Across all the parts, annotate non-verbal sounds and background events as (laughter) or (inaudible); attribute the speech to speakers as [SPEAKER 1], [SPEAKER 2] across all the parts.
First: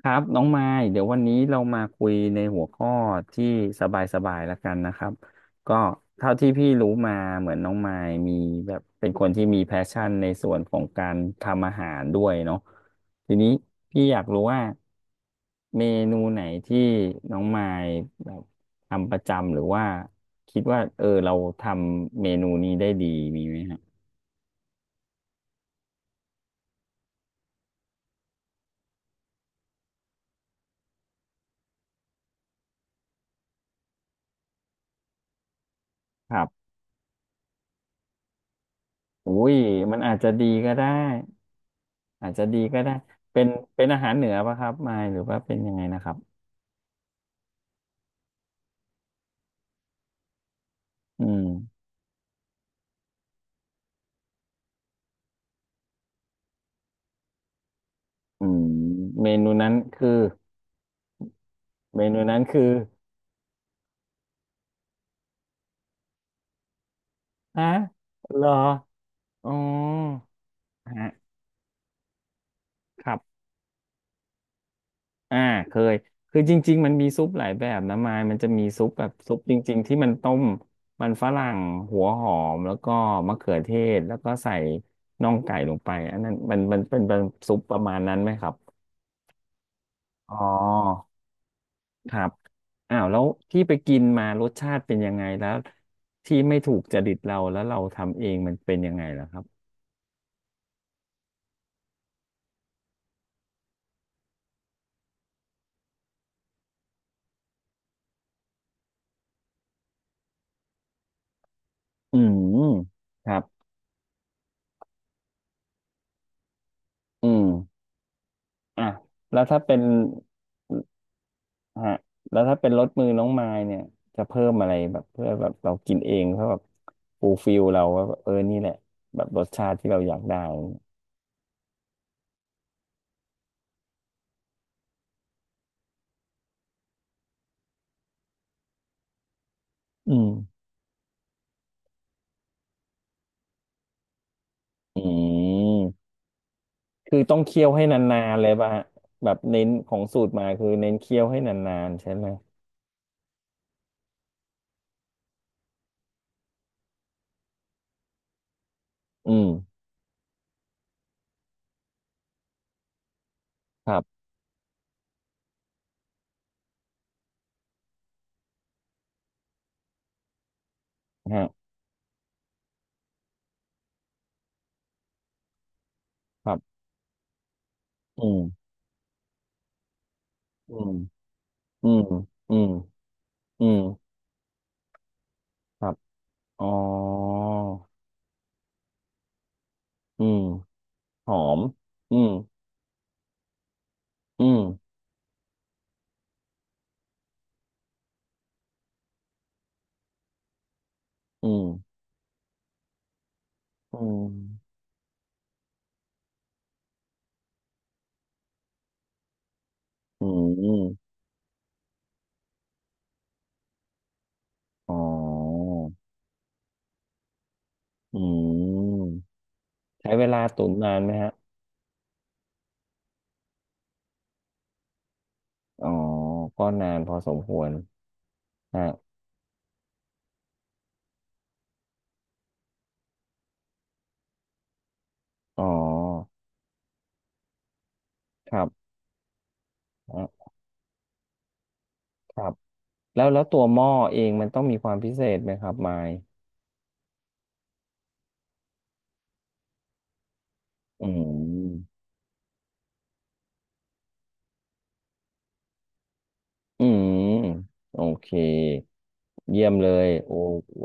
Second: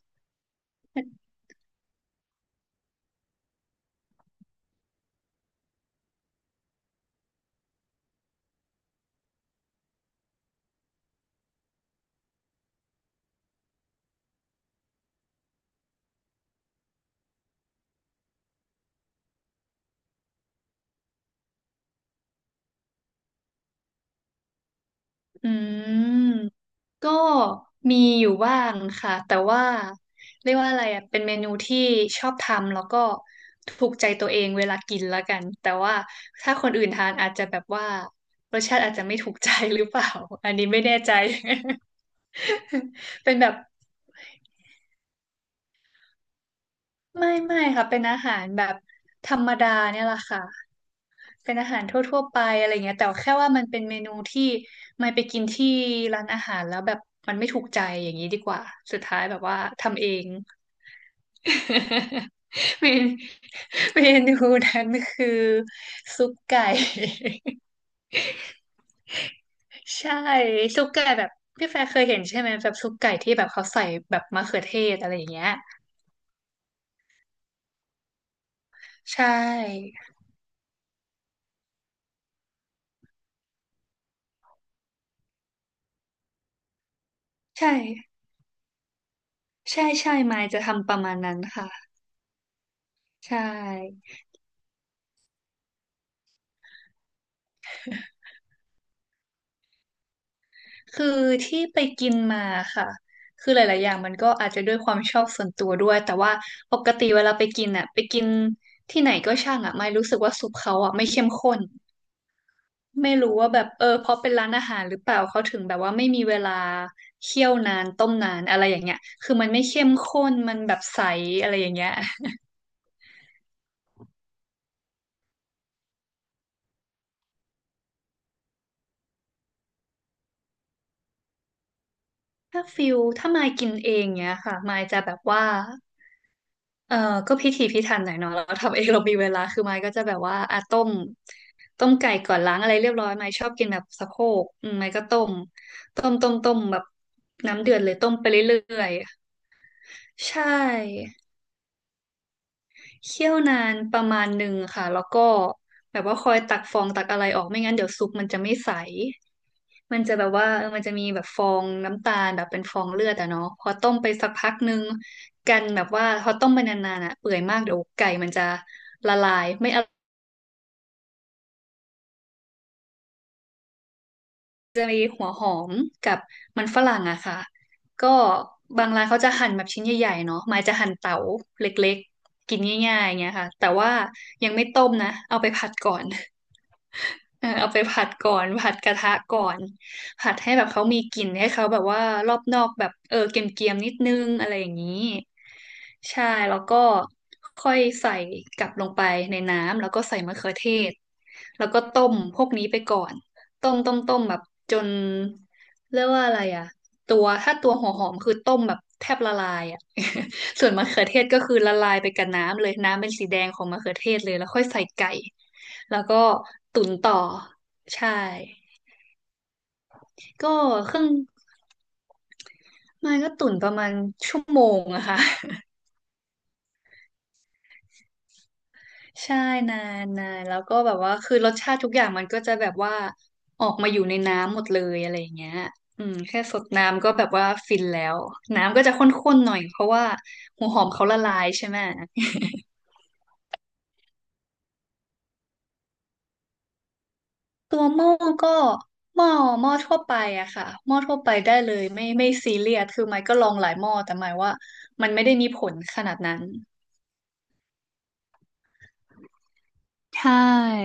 [SPEAKER 1] ครับน้องมายเดี๋ยววันนี้เรามาคุยในหัวข้อที่สบายๆแล้วกันนะครับก็เท่าที่พี่รู้มาเหมือนน้องมายมีแบบเป็นคนที่มีแพชชั่นในส่วนของการทำอาหารด้วยเนาะทีนี้พี่อยากรู้ว่าเมนูไหนที่น้องมายแบบทำประจำหรือว่าคิดว่าเออเราทำเมนูนี้ได้ดีมีไหมฮะ
[SPEAKER 2] อืมก็มีอยู่บ้างค่ะแต่ว่าเรียกว่าอะไรอ่ะเป็นเมนูที่ชอบทำแล้วก็ถูกใจตัวเองเวลากินแล้วกันแต่ว่า
[SPEAKER 1] ครั
[SPEAKER 2] ถ้า
[SPEAKER 1] บ
[SPEAKER 2] คนอื่นทานอาจจะแบบว่ารสชาติอาจจะไม่ถู
[SPEAKER 1] อุ้
[SPEAKER 2] กใจ
[SPEAKER 1] ย
[SPEAKER 2] หรือเป
[SPEAKER 1] มัน
[SPEAKER 2] ล่า
[SPEAKER 1] อาจจะดี
[SPEAKER 2] (laughs) อันนี้
[SPEAKER 1] ก็
[SPEAKER 2] ไม่
[SPEAKER 1] ได้
[SPEAKER 2] แน่ใจ
[SPEAKER 1] อาจจะดีก็ได้
[SPEAKER 2] (laughs) เป็น
[SPEAKER 1] เป็น
[SPEAKER 2] แบบ
[SPEAKER 1] เป็นอาหารเหนือปะครับมายหรือว่าเป็นยังไงนะครับ
[SPEAKER 2] ไม่ค่ะเป็นอาหารแบบธรรมดาเนี่ยแหละค่ะ
[SPEAKER 1] อืม
[SPEAKER 2] เป็นอาหารทั่วๆไปอะไรเงี้ยแต่แค่ว่ามันเป็นเมนูที่ไม่ไปกินที่ร้านอาหารแล้วแบบมันไม่ถูกใจอย่างนี้ดี
[SPEAKER 1] อื
[SPEAKER 2] กว่า
[SPEAKER 1] ม
[SPEAKER 2] สุดท้าย
[SPEAKER 1] เม
[SPEAKER 2] แบบ
[SPEAKER 1] นู
[SPEAKER 2] ว่า
[SPEAKER 1] นั้น
[SPEAKER 2] ทำ
[SPEAKER 1] คื
[SPEAKER 2] เอ
[SPEAKER 1] อ
[SPEAKER 2] ง
[SPEAKER 1] เมนู
[SPEAKER 2] (laughs)
[SPEAKER 1] นั้นคือ
[SPEAKER 2] เมนเมนูนั้นคือซุปไก่
[SPEAKER 1] ฮะเหรออ๋อ
[SPEAKER 2] (laughs) ใช่ซุปไก่
[SPEAKER 1] ฮะ
[SPEAKER 2] แบบพี่แฟร์เคยเห็นใช่ไหมแบบซุป
[SPEAKER 1] ค
[SPEAKER 2] ไก่
[SPEAKER 1] รั
[SPEAKER 2] ที่แบ
[SPEAKER 1] บ
[SPEAKER 2] บเขาใส่แบบมะเขือเทศอะไรอย่าง
[SPEAKER 1] อ่า
[SPEAKER 2] เงี้ย
[SPEAKER 1] เคยคือจริงๆมันมีซุปหลายแบบนะมายมันจะมีซุปแบบ
[SPEAKER 2] ใช
[SPEAKER 1] ซุปจริงๆที่
[SPEAKER 2] ่
[SPEAKER 1] มันต้มมันฝรั่งหัวหอมแล้วก็มะเขือเทศ แล้วก็ใส่น่องไก่ลงไปอันนั้นมันเป็นซุป
[SPEAKER 2] ใช่
[SPEAKER 1] ประมาณนั้นไหมครับ
[SPEAKER 2] ใช่
[SPEAKER 1] อ๋
[SPEAKER 2] มายจะทำประ
[SPEAKER 1] อ
[SPEAKER 2] มาณนั้นค่ะ
[SPEAKER 1] ครับอ้าวแล้ว
[SPEAKER 2] ใช่
[SPEAKER 1] ที่ไปกินมารสชาติเป็นยังไงแล้วที่ไม่ถูกจริตเราแล้วเราทำเองมันเป็นยังไงล่ะครับ
[SPEAKER 2] คือที่ไปกินมาค่ะ คือหลายๆอย่างมันก็อาจจะด้วยความชอบส่วนตัวด้วย แต่ว่าปกติเวลาไปกินอ่ะ ไปกินที่ไหนก็ช่างอ่ะไม่รู้สึกว่าซุปเขาอ่ะไม่เข้มข้น
[SPEAKER 1] อืม
[SPEAKER 2] ไม่
[SPEAKER 1] ค
[SPEAKER 2] รู้
[SPEAKER 1] รับ
[SPEAKER 2] ว่าแบบเออเพราะเป็นร้านอาหารหรือเปล่าเขาถึงแบบว่าไม่มีเวลา
[SPEAKER 1] อื
[SPEAKER 2] เคี่
[SPEAKER 1] ม
[SPEAKER 2] ยวนานต้มนานอะไรอย่า
[SPEAKER 1] อ่ะ
[SPEAKER 2] งเงี้ยคือ
[SPEAKER 1] แล้ว
[SPEAKER 2] มัน
[SPEAKER 1] ถ้า
[SPEAKER 2] ไม่
[SPEAKER 1] เป็น
[SPEAKER 2] เข้มข้นมันแบบใสอะไรอย่างเงี้
[SPEAKER 1] ฮะ
[SPEAKER 2] ย
[SPEAKER 1] แล้วถ้าเป็นรสมือน้องมายเนี่ยจะเพิ่มอะไรแบบเพื่อแบบเรากินเองเพื่อแบบฟูลฟิลเราว่าแบบเออนี่แหละแบบรสชาติที่เราอยากได้
[SPEAKER 2] ถ้าฟิลถ้ามายกินเองเงี้ยค่ะมายจะแบบว่า เออก็พิถีพิถันหน่อยเนาะเราทำเองเรามีเวลาคือไม้ก็จะ
[SPEAKER 1] อื
[SPEAKER 2] แบบ
[SPEAKER 1] ม
[SPEAKER 2] ว่าอ่ะต้มไก่ก่อนล้างอะไรเรียบร้อยไม้ชอบกินแบบสะโพกอืมไม้
[SPEAKER 1] อื
[SPEAKER 2] ก็ต้ม
[SPEAKER 1] ม
[SPEAKER 2] ต้มต้มต้มแบบ
[SPEAKER 1] คือต้องเคี่
[SPEAKER 2] น้ำ
[SPEAKER 1] ยว
[SPEAKER 2] เดือด
[SPEAKER 1] ให้
[SPEAKER 2] เล
[SPEAKER 1] น
[SPEAKER 2] ยต้ม
[SPEAKER 1] า
[SPEAKER 2] ไป
[SPEAKER 1] นๆเลย
[SPEAKER 2] เรื
[SPEAKER 1] ป่ะ
[SPEAKER 2] ่
[SPEAKER 1] ฮะ
[SPEAKER 2] อย
[SPEAKER 1] แบบเน้นของสู
[SPEAKER 2] ๆ
[SPEAKER 1] ตร
[SPEAKER 2] ใช
[SPEAKER 1] มาคือเน้น
[SPEAKER 2] ่
[SPEAKER 1] เคี่ยวให้นานๆใช่ไหม
[SPEAKER 2] เคี่ยวนานประมาณหนึ่งค่ะแล้วก็แบบว่าคอยตักฟองตักอะไรออกไม่งั้นเดี๋ยวซุปมันจะไม่ใส
[SPEAKER 1] อืม
[SPEAKER 2] มันจะแบบว่าเออมันจะมีแบบฟองน้ำตาลแบบเป็นฟองเลือดอะเนาะพอ
[SPEAKER 1] ค
[SPEAKER 2] ต้ม
[SPEAKER 1] รั
[SPEAKER 2] ไป
[SPEAKER 1] บ
[SPEAKER 2] สักพักนึงกันแบบว่าพอต้มไปนานๆอะเปื่อยมากเดี๋ยวไก่มันจะละลายไม่อร่อย
[SPEAKER 1] ฮะ
[SPEAKER 2] จะมีหัวหอมกับ
[SPEAKER 1] ครั
[SPEAKER 2] มัน
[SPEAKER 1] บ
[SPEAKER 2] ฝรั่งอะค่ะก็
[SPEAKER 1] อืม
[SPEAKER 2] บางร้านเขาจะหั่นแบบชิ้นใหญ่ๆเนาะหมาย
[SPEAKER 1] อื
[SPEAKER 2] จะหั่
[SPEAKER 1] ม
[SPEAKER 2] นเต๋าเล
[SPEAKER 1] อื
[SPEAKER 2] ็ก
[SPEAKER 1] ม
[SPEAKER 2] ๆ
[SPEAKER 1] อื
[SPEAKER 2] กิน
[SPEAKER 1] ม
[SPEAKER 2] ง่ายๆอย่างเงี้ยค่ะ
[SPEAKER 1] อื
[SPEAKER 2] แต่
[SPEAKER 1] ม
[SPEAKER 2] ว่ายังไม่ต้มนะเอาไปผัด
[SPEAKER 1] ครั
[SPEAKER 2] ก่อ
[SPEAKER 1] บ
[SPEAKER 2] น
[SPEAKER 1] อ๋อ
[SPEAKER 2] เออเอาไปผัดก่อนผัดกระทะก่อน
[SPEAKER 1] อื
[SPEAKER 2] ผัด
[SPEAKER 1] ม
[SPEAKER 2] ให้แบบเขามีกลิ่
[SPEAKER 1] ห
[SPEAKER 2] น
[SPEAKER 1] อ
[SPEAKER 2] ให้
[SPEAKER 1] ม
[SPEAKER 2] เขาแบบว่า
[SPEAKER 1] อืม
[SPEAKER 2] รอบนอกแบบเออเกรียมๆนิดนึง
[SPEAKER 1] อื
[SPEAKER 2] อะไรอย่างนี้
[SPEAKER 1] ม
[SPEAKER 2] ใช่แล้วก็ค่อยใส่กลับลงไปในน้ำแล้วก็ใส่มะเขือเทศ
[SPEAKER 1] อื
[SPEAKER 2] แล้
[SPEAKER 1] ม
[SPEAKER 2] วก็ต้มพวกนี้ไปก่อน
[SPEAKER 1] อื
[SPEAKER 2] ต้มแบบจ
[SPEAKER 1] ม
[SPEAKER 2] นเรียกว่าอะไรอ่ะ ตัวถ้าตัวหัวหอมคือต้มแบบแทบละลายอ่ะ
[SPEAKER 1] อื
[SPEAKER 2] (laughs) ส่วน
[SPEAKER 1] ม
[SPEAKER 2] มะเขือเทศก็คือละลายไปกับน้ำเลยน้ำเป็นสีแดงของมะเขือเทศเลยแล้วค่อยใส่
[SPEAKER 1] อ๋อ
[SPEAKER 2] ไก่แล้วก็ตุ๋นต่อใช่
[SPEAKER 1] อืมใช้เวลา
[SPEAKER 2] ก็
[SPEAKER 1] ตุ๋นนา
[SPEAKER 2] เค
[SPEAKER 1] น
[SPEAKER 2] รื่อง
[SPEAKER 1] ไหมฮะ
[SPEAKER 2] มันก็ตุ๋นประมาณชั่วโมงอะค่ะ
[SPEAKER 1] อ๋อก็นานพอสมควรฮะ
[SPEAKER 2] (laughs) ใช่นานานแล้วก็แบบว่าคือรสชาติทุกอย่างมันก็จะแบบว่าออกมาอยู่ในน้ำหมดเลยอะไรอย่างเงี้ย
[SPEAKER 1] อ๋อ
[SPEAKER 2] อืมแค่สดน้ำก็แบบว่าฟินแล้ว
[SPEAKER 1] ครั
[SPEAKER 2] น้ำก็
[SPEAKER 1] บ
[SPEAKER 2] จะข้นๆหน่อยเพราะว่า
[SPEAKER 1] อ่ะ
[SPEAKER 2] หัวหอมเขาละลายใช่ไหม
[SPEAKER 1] ครับ แล้วแล้วตัวหม้อเองมันต้องมีความพิเศษไหมครับไมค์
[SPEAKER 2] ตัวหม้อก็หม้อหม้อทั่วไปอะค่ะหม้อ
[SPEAKER 1] อื
[SPEAKER 2] ทั่วไปได้
[SPEAKER 1] ม
[SPEAKER 2] เลยไม่ซีเรียสคือไมค์ก็ลองหลายหม้อแต่หมายว่ามันไม่ได้มีผลขนาดนั้น
[SPEAKER 1] อืมโอเคเยี่ยมเลย
[SPEAKER 2] ใช
[SPEAKER 1] โอ้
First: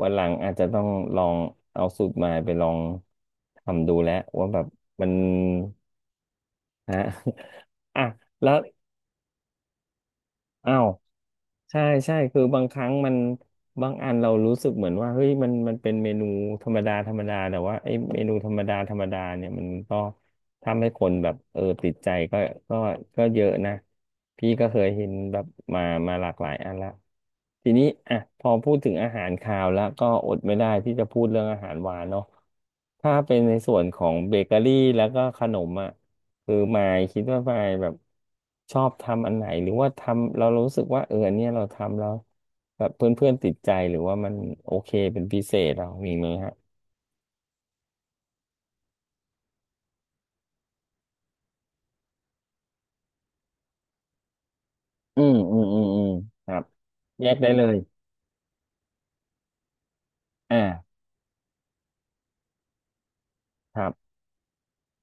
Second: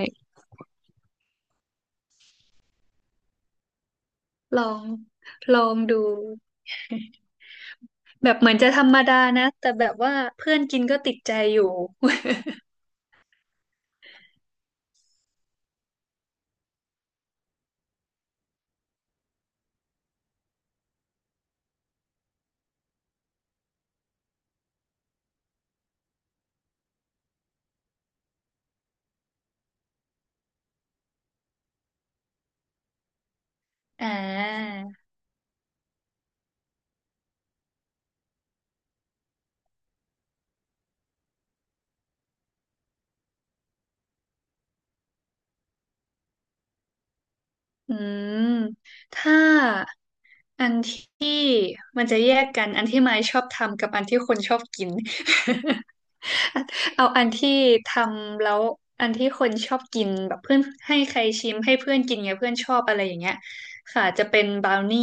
[SPEAKER 1] วันหลังอาจจะต้องลองเอาสูตรมาไปลองทำดูแล้วว่าแบ
[SPEAKER 2] ล
[SPEAKER 1] บ
[SPEAKER 2] อง
[SPEAKER 1] มัน
[SPEAKER 2] ลองดู
[SPEAKER 1] ฮะ (laughs) อ่ะ
[SPEAKER 2] แบบเห
[SPEAKER 1] แล้
[SPEAKER 2] มือ
[SPEAKER 1] ว
[SPEAKER 2] นจะธรรมดานะแต่แบบว่าเพื่อน
[SPEAKER 1] อ้า
[SPEAKER 2] กิน
[SPEAKER 1] ว
[SPEAKER 2] ก็ติดใจอยู่
[SPEAKER 1] ใช่ใช่คือบางครั้งมันบางอันเรารู้สึกเหมือนว่าเฮ้ยมันมันเป็นเมนูธรรมดาธรรมดาแต่ว่าไอ้เมนูธรรมดาธรรมดาเนี่ยมันก็ทำให้คนแบบเออติดใจก็ก็เยอะนะพี่ก็เคยเห็นแบบมามาหลากหลายอันละทีนี้อ่ะพอพูดถึงอาหารคาวแล้วก็อดไม่ได้ที่จะพูดเรื่องอาหารหวานเนาะถ้าเป็นในส่วนข
[SPEAKER 2] (laughs)
[SPEAKER 1] อ
[SPEAKER 2] อ่
[SPEAKER 1] งเบเกอรี่
[SPEAKER 2] า
[SPEAKER 1] แล้วก็ขนมอ่ะ คือหมายคิดว่าหมายแบบชอบทำอันไหนหรือว่าทำเรารู้สึกว่าเอออันเนี้ยเราทำแล้วแบบเพื่อนๆติดใจหรือว่ามันโอเคเป็นพิเศษเรามีไหมฮะ
[SPEAKER 2] อืมถ้าอันที่มันจะแยกกันอันที่ไมค์ชอบทำกับอันที่คนชอบกิน
[SPEAKER 1] อืมอืม
[SPEAKER 2] (laughs)
[SPEAKER 1] อืมอืมครับ
[SPEAKER 2] (laughs) เอาอั
[SPEAKER 1] แย
[SPEAKER 2] น
[SPEAKER 1] กได้
[SPEAKER 2] ที่
[SPEAKER 1] เลย
[SPEAKER 2] ทำแล้วอันที่คนชอบกินแบบเพื่
[SPEAKER 1] อ่า
[SPEAKER 2] อนให้ใครชิมให้เพื่อนกินไงเพื่อนชอบอะไรอย่างเงี้ย
[SPEAKER 1] ครั
[SPEAKER 2] ค่ะ
[SPEAKER 1] บ
[SPEAKER 2] จะเป็นบราวนี่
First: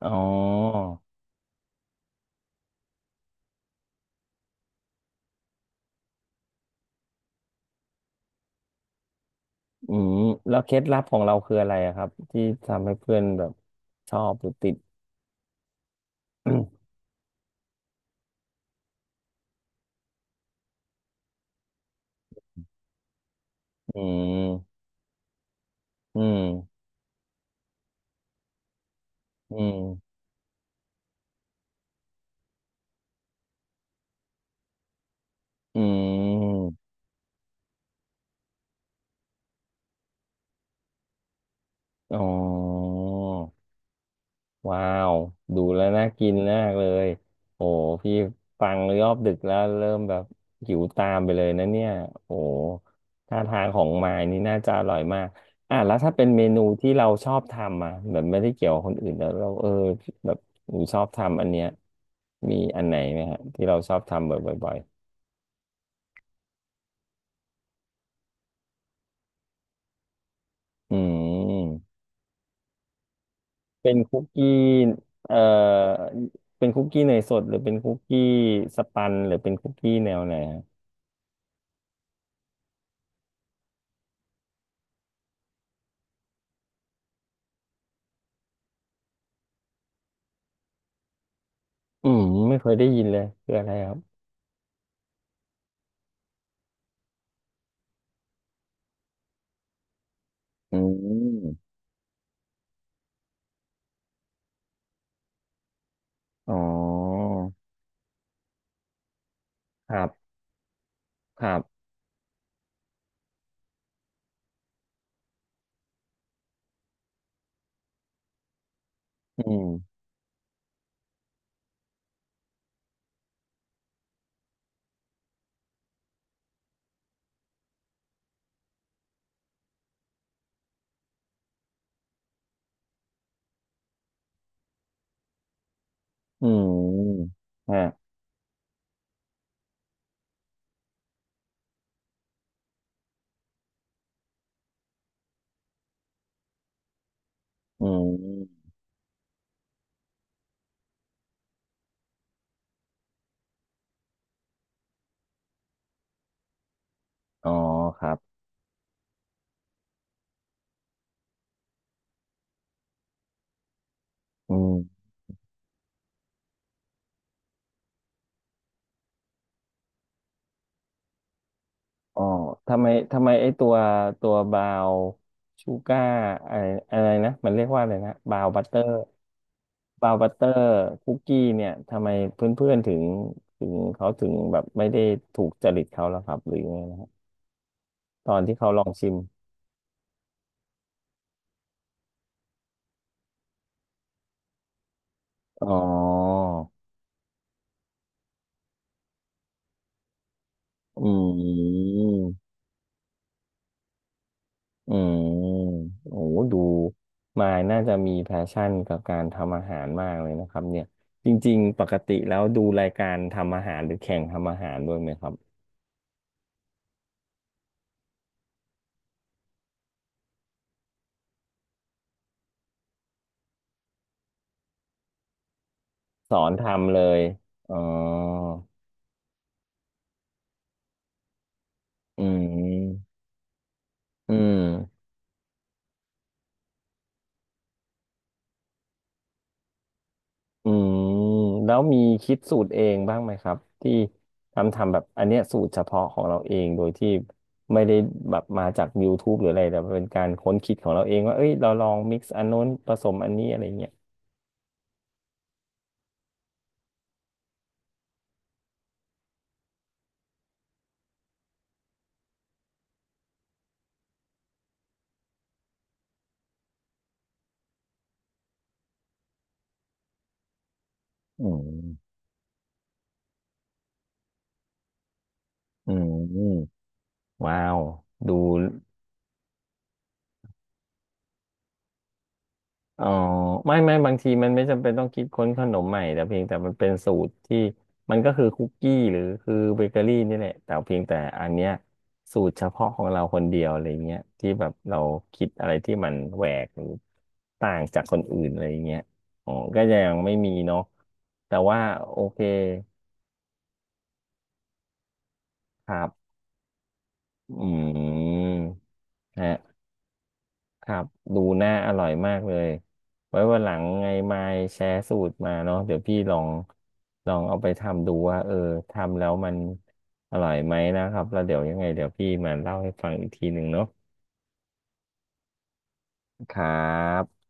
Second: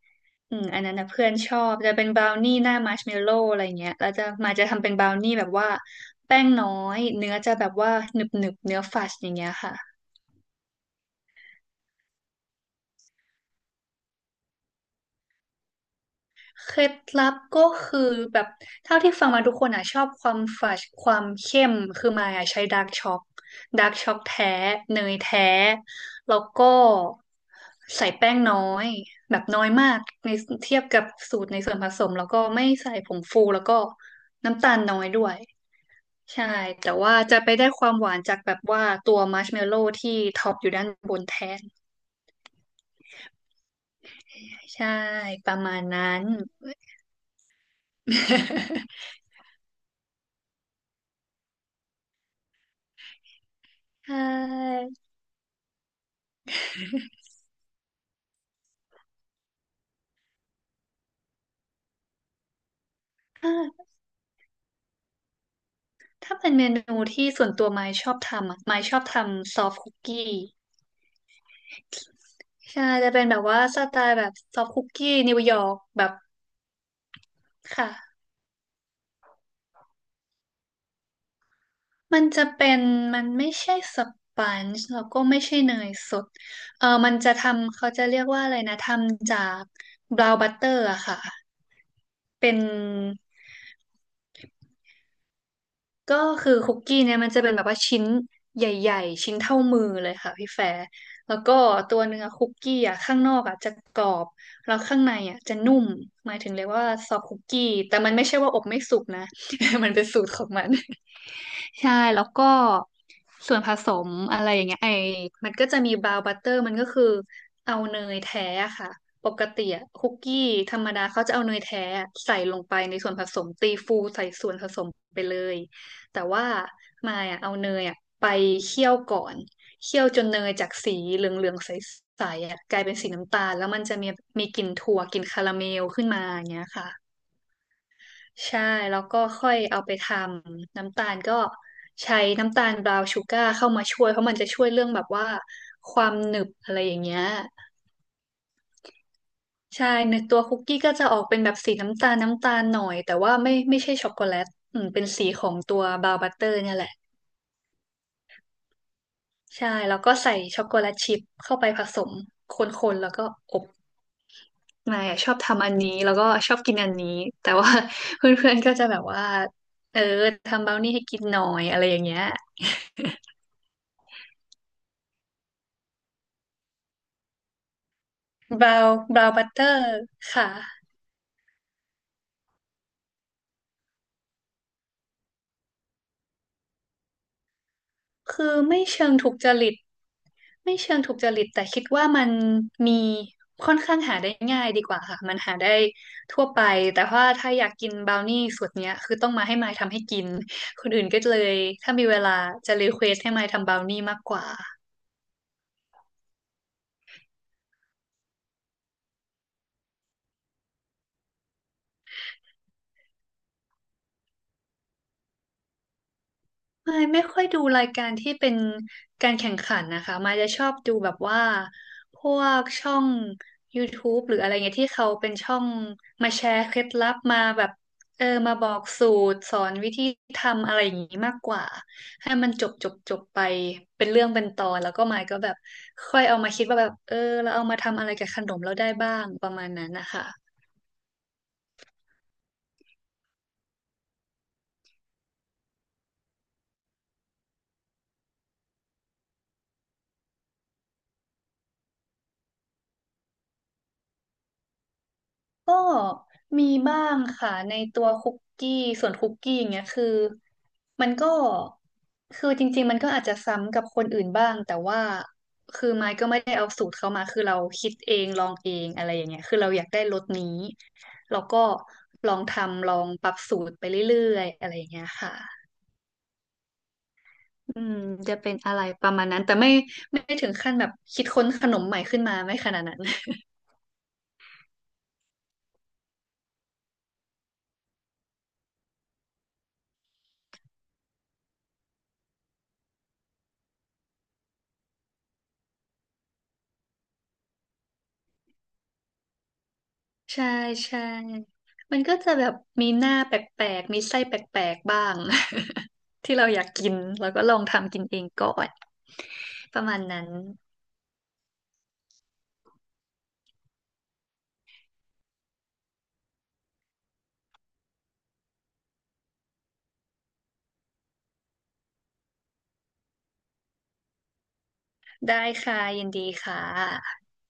[SPEAKER 1] อ๋อ
[SPEAKER 2] อืมอันนั้นนะเพื่อนชอบจะเป็นบราวนี่หน้ามัชเมลโล่อะไรเงี้ยแล้วจะมาจะทำเป็นบราวนี่แบบว่าแป้งน้อยเนื้อจะแบบว่าหนึบหนึบเนื้อฟัดอย่างเงี้ยค่ะ
[SPEAKER 1] อืมแล้วเคล็ดลับของเราคืออะไรอะครับที่ทำให้เพื่อนแบบชอบหรือติดอื
[SPEAKER 2] เค
[SPEAKER 1] ม
[SPEAKER 2] ล็ดลับก็คือแบบเท่าที่ฟังมาทุกคนอ่ะชอบความฝาดความเข้มคือมายอ่ะใช้ดาร์ก
[SPEAKER 1] อื
[SPEAKER 2] ช็อกแท้
[SPEAKER 1] ม
[SPEAKER 2] เนยแท้
[SPEAKER 1] อื
[SPEAKER 2] แล้ว
[SPEAKER 1] ม
[SPEAKER 2] ก็ใส่แป้งน้อยแบบน้อยมากในเทียบกับสูตรในส่วนผสมแล้วก็ไม่ใส่ผงฟูแล้วก็น้ำตาลน้อยด้วย
[SPEAKER 1] อื
[SPEAKER 2] ใช่แต่
[SPEAKER 1] ม
[SPEAKER 2] ว่าจะไปได้ความหวานจากแบบว่าตัวมัชเมลโล่ที่ท็อปอยู่ด้านบนแทน
[SPEAKER 1] อ๋อ ว้า
[SPEAKER 2] ใช่
[SPEAKER 1] ว
[SPEAKER 2] ประ
[SPEAKER 1] ดู
[SPEAKER 2] มาณ
[SPEAKER 1] แล้วน่า
[SPEAKER 2] นั้น
[SPEAKER 1] กินมากเลยโอ้พี่ฟัง
[SPEAKER 2] (laughs)
[SPEAKER 1] รอบดึกแล้วเริ่มแบบหิวตามไปเลยนะเนี่ยโอ้ท่าทางของ
[SPEAKER 2] ใช
[SPEAKER 1] มายนี่น่าจะอ
[SPEAKER 2] ่
[SPEAKER 1] ร่อยมากอ่ะแล้วถ้าเป็นเมนูที่เราชอบทำอ่ะแบบไม่ได้เกี่ยวกับคนอื่นแล้วเราเออแบบหนูชอบทำอันเนี้ยมีอันไหนไหมฮะที่เรา
[SPEAKER 2] ใช่
[SPEAKER 1] ชอบทำบ่อย
[SPEAKER 2] ถ้าเป็นเมนูที่ส่วนตัวไม้ชอบทำอะไม้ชอบทำซอฟคุกกี้
[SPEAKER 1] ๆอืม
[SPEAKER 2] ใช่จะเป็นแบบว่าส
[SPEAKER 1] เป็
[SPEAKER 2] ไต
[SPEAKER 1] น
[SPEAKER 2] ล์
[SPEAKER 1] คุ
[SPEAKER 2] แบ
[SPEAKER 1] ก
[SPEAKER 2] บ
[SPEAKER 1] กี้
[SPEAKER 2] ซอฟคุกกี้
[SPEAKER 1] เอ่
[SPEAKER 2] นิ
[SPEAKER 1] อ
[SPEAKER 2] วยอร์กแบบ
[SPEAKER 1] เป็นคุกกี้เนยสดหรือเป็นคุก
[SPEAKER 2] ค่ะ
[SPEAKER 1] กี้สปันหรือเป็นคุกกี้แนวไหน
[SPEAKER 2] มันจะเป็นมันไม่ใช่สปันจ์แล้วก็ไม่ใช่เนยสดเออมันจะทำเขาจะเรียกว่าอะไรนะทำจากบราวน์บัตเตอร์อะค่ะ
[SPEAKER 1] อืม
[SPEAKER 2] เป็
[SPEAKER 1] ไม่
[SPEAKER 2] น
[SPEAKER 1] เคยได้ยินเลยคืออะไรครับ
[SPEAKER 2] ก็คือคุกกี้เนี่ยมันจะเป็นแบบว่าชิ้นใหญ่ๆชิ้นเท่ามือเลยค่ะพี่แฟ
[SPEAKER 1] อื
[SPEAKER 2] ร์แล้
[SPEAKER 1] ม
[SPEAKER 2] วก็ตัวเนื้อคุกกี้อ่ะข้างนอกอ่ะจะกรอบแล้วข้างในอ่ะจะนุ่มหมายถึ
[SPEAKER 1] อ๋
[SPEAKER 2] ง
[SPEAKER 1] อ
[SPEAKER 2] เรียกว่าซอฟต์คุกกี้แต่มันไม่ใช่ว่าอบไม่สุกนะ (laughs) มั
[SPEAKER 1] ค
[SPEAKER 2] น
[SPEAKER 1] รั
[SPEAKER 2] เป็นสูต
[SPEAKER 1] บ
[SPEAKER 2] รของมัน
[SPEAKER 1] ครับ
[SPEAKER 2] ใช่แล้วก็ส่วนผสมอะไรอย่างเงี้ยไอมันก็จะมีบราวน์บัตเตอร์มันก็คือเอาเนยแท้อะค่ะป
[SPEAKER 1] อื
[SPEAKER 2] กติอะ
[SPEAKER 1] ม
[SPEAKER 2] คุกกี้ธรรมดาเขาจะเอาเนยแท้อะใส่ลงไปในส่วนผสมตีฟูใส่ส่วนผสมไปเลยแต่ว่ามายอะเอาเนยอะไปเคี่ยวก่อนเคี่ยวจนเนยจากสีเหลืองๆใสๆอะกลายเป็นสีน้ำตาลแล้วมันจะมีมีกลิ่นถั่วกลิ่นคาราเมลขึ้นมาอ
[SPEAKER 1] อื
[SPEAKER 2] ย่างเงี้ยค่ะ
[SPEAKER 1] มฮะ
[SPEAKER 2] ใช่แล้วก็ค่อยเอาไปทำน้ำตาลก็ใช้น้ำตาลบราวน์ชูการ์เข้ามาช่วยเพราะมันจะช่วยเรื่องแบบว่าความหนึบอะไรอย่างเงี้ย
[SPEAKER 1] อืม
[SPEAKER 2] ใช่ในตัวคุกกี้ก็จะออกเป็นแบบสีน้ำตาลน้ำตาลหน่อยแต่ว่าไม่ใช่ช็อกโกแลตอืมเป็นสีของตัวบราวน์บัตเตอร์เนี่ยแหละ
[SPEAKER 1] อ๋อครับ
[SPEAKER 2] ใช่แล้วก็ใส่ช็อกโกแลตชิพเข้าไปผสมคนๆแล้วก็อบ
[SPEAKER 1] อื
[SPEAKER 2] นาย
[SPEAKER 1] ม
[SPEAKER 2] อะชอบทำอันนี้แล้วก็ชอบกินอันนี้แต่ว่า (laughs) เพื่อนๆก็จะแบบว่าเออทำบราวนี่ให้กินหน่อยอะไรอย่างเงี้
[SPEAKER 1] อ๋อ
[SPEAKER 2] ย
[SPEAKER 1] ทำไมทำไมไอ้ตัวตัวบราวชูก้าอะไรอะไรนะมันเรียกว่าอะไรนะบราวบั
[SPEAKER 2] บ
[SPEAKER 1] ตเต
[SPEAKER 2] รา
[SPEAKER 1] อ
[SPEAKER 2] ว
[SPEAKER 1] ร์
[SPEAKER 2] น์บราวน์บัตเตอร์
[SPEAKER 1] บราวน์บัตเตอ
[SPEAKER 2] ค่ะ
[SPEAKER 1] ร์คุกกี้เนี่ยทำไมเพื่อนๆถึงเขาถึงแบบไม่ได้ถูกจริตเขาแล้วครับหรือยังไงนะครับตอน
[SPEAKER 2] คือ
[SPEAKER 1] ที่เขา
[SPEAKER 2] ไม่
[SPEAKER 1] ลอง
[SPEAKER 2] เชิ
[SPEAKER 1] ชิ
[SPEAKER 2] ง
[SPEAKER 1] ม
[SPEAKER 2] ถูกจริตไม่เชิงถูกจริตแต่คิดว่ามันมีค่อนข้างหาได้ง่ายดีกว่าค่ะมันหา
[SPEAKER 1] อ๋อ
[SPEAKER 2] ได้ทั่วไปแต่ว่าถ้าอยากกินบราวนี่สูตรเนี้ยคือต้องมาให้มายทำให้กินคนอื่
[SPEAKER 1] อื
[SPEAKER 2] นก็เลยถ้ามี
[SPEAKER 1] ม
[SPEAKER 2] เวลาจะรีเควสให้มายทำบราวนี่มากกว่า
[SPEAKER 1] อืมโอ้โหดูมายน่าจะมีแพชชั่นกับการทำอาหารมากเลยนะครับเนี่ยจริงๆปกติแล้วดูรายการทำอาหารหรือแข่งทำอาหารด้วยไหมครับ
[SPEAKER 2] ไม่ค่อยดูรายการที่เป็นการแข่งขันนะคะมายจะชอบดูแบบว่าพวกช่อง YouTube หรืออะไรเงี้ยที่เขาเป็นช่องมา
[SPEAKER 1] สอ
[SPEAKER 2] แช
[SPEAKER 1] น
[SPEAKER 2] ร์เคล็ด
[SPEAKER 1] ทำเล
[SPEAKER 2] ลับ
[SPEAKER 1] ย
[SPEAKER 2] มาแบบ
[SPEAKER 1] อ๋อ
[SPEAKER 2] เออมาบอกสูตรสอนวิธีทำอะไรอย่างงี้มากกว่า
[SPEAKER 1] อื
[SPEAKER 2] ให้มันจบจบจ
[SPEAKER 1] ม
[SPEAKER 2] บไปเป็นเรื่อง
[SPEAKER 1] อื
[SPEAKER 2] เป็นตอนแล้ว
[SPEAKER 1] ม
[SPEAKER 2] ก็มายก็แบบค่อยเอามาคิดว่าแบบเออเราเอามาทำอะไรกับขนมเราได้บ้างประมาณนั้นนะคะ
[SPEAKER 1] อืมแล้วมีคิดสูตรเองบ้างไหมครับที่ทำแบบอันเนี้ยสูตรเฉพาะของเราเองโดยที่ไม่ได้แบบมาจาก YouTube หรืออะไรแต่เป็นการค้นคิดของเราเองว่าเอ้ยเราลองมิกซ์อันนน้นผสมอันนี้อะไรเงี้ย
[SPEAKER 2] ก็มีบ้างค่ะในตัวคุกกี้ส่วนคุกกี้อย่างเงี้ยคือมันก็คือจริงๆมันก็อาจจะซ้ำกับคนอื่นบ้างแต่ว่าคือไม้ก็ไม่ได้เอาสูตรเขามาคือเราคิดเองลองเองอะไรอย่างเงี้ยคือเราอยากได้รสนี้เรา
[SPEAKER 1] อื
[SPEAKER 2] ก็
[SPEAKER 1] ม
[SPEAKER 2] ลองทำลองปรับสูตรไปเรื่อยๆอะไรอย่างเงี้ยค่ะ
[SPEAKER 1] อืมว้า
[SPEAKER 2] อื
[SPEAKER 1] ว
[SPEAKER 2] ม
[SPEAKER 1] ดู
[SPEAKER 2] จะเป็นอะไรประมาณนั้นแต่ไม่ถึงขั้นแบบคิดค้นขนมใหม่ขึ้นมาไม่ขนาดนั้น
[SPEAKER 1] อ๋อไม่ไม่บางทีมันไม่จำเป็นต้องคิดค้นขนมใหม่แต่เพียงแต่มันเป็นสูตรที่มันก็คือคุกกี้หรือคือเบเกอรี่นี่แหละแต่เพียงแต่อันเนี้ยสูตรเฉพาะของเราคนเดียวอะไรเงี้ยที่แบบเราคิดอะไรที่มันแหวกหรือต่างจากคนอื่นอะไรเงี้ยอ๋อก็จะยังไม่
[SPEAKER 2] ใช่
[SPEAKER 1] มีเนาะ
[SPEAKER 2] ใช่
[SPEAKER 1] แต่ว่า
[SPEAKER 2] มันก็
[SPEAKER 1] โอ
[SPEAKER 2] จะ
[SPEAKER 1] เค
[SPEAKER 2] แบบมีหน้าแปลกๆมีไส้แปลกๆบ้าง
[SPEAKER 1] ครั
[SPEAKER 2] (laughs)
[SPEAKER 1] บ
[SPEAKER 2] ที่เราอยากกินเราก็ลอง
[SPEAKER 1] อื
[SPEAKER 2] ทำกินเองก่อ
[SPEAKER 1] ม
[SPEAKER 2] น
[SPEAKER 1] ฮะ
[SPEAKER 2] ประมาณนั้น
[SPEAKER 1] ครับดูน่าอร่อยมากเลยไว้วันหลังไงมายแชร์สูตรมาเนาะเดี๋ยวพี่ลองลองเอาไปทำดูว่าเออทำแล้วมันอร่อยไหมนะครับแล้วเดี๋ยวยังไงเดี๋ยวพี่มาเล่าให้ฟังอีกทีหนึ่งเนาะ
[SPEAKER 2] ได้ค่ะยินดี
[SPEAKER 1] ค
[SPEAKER 2] ค่ะ
[SPEAKER 1] รับ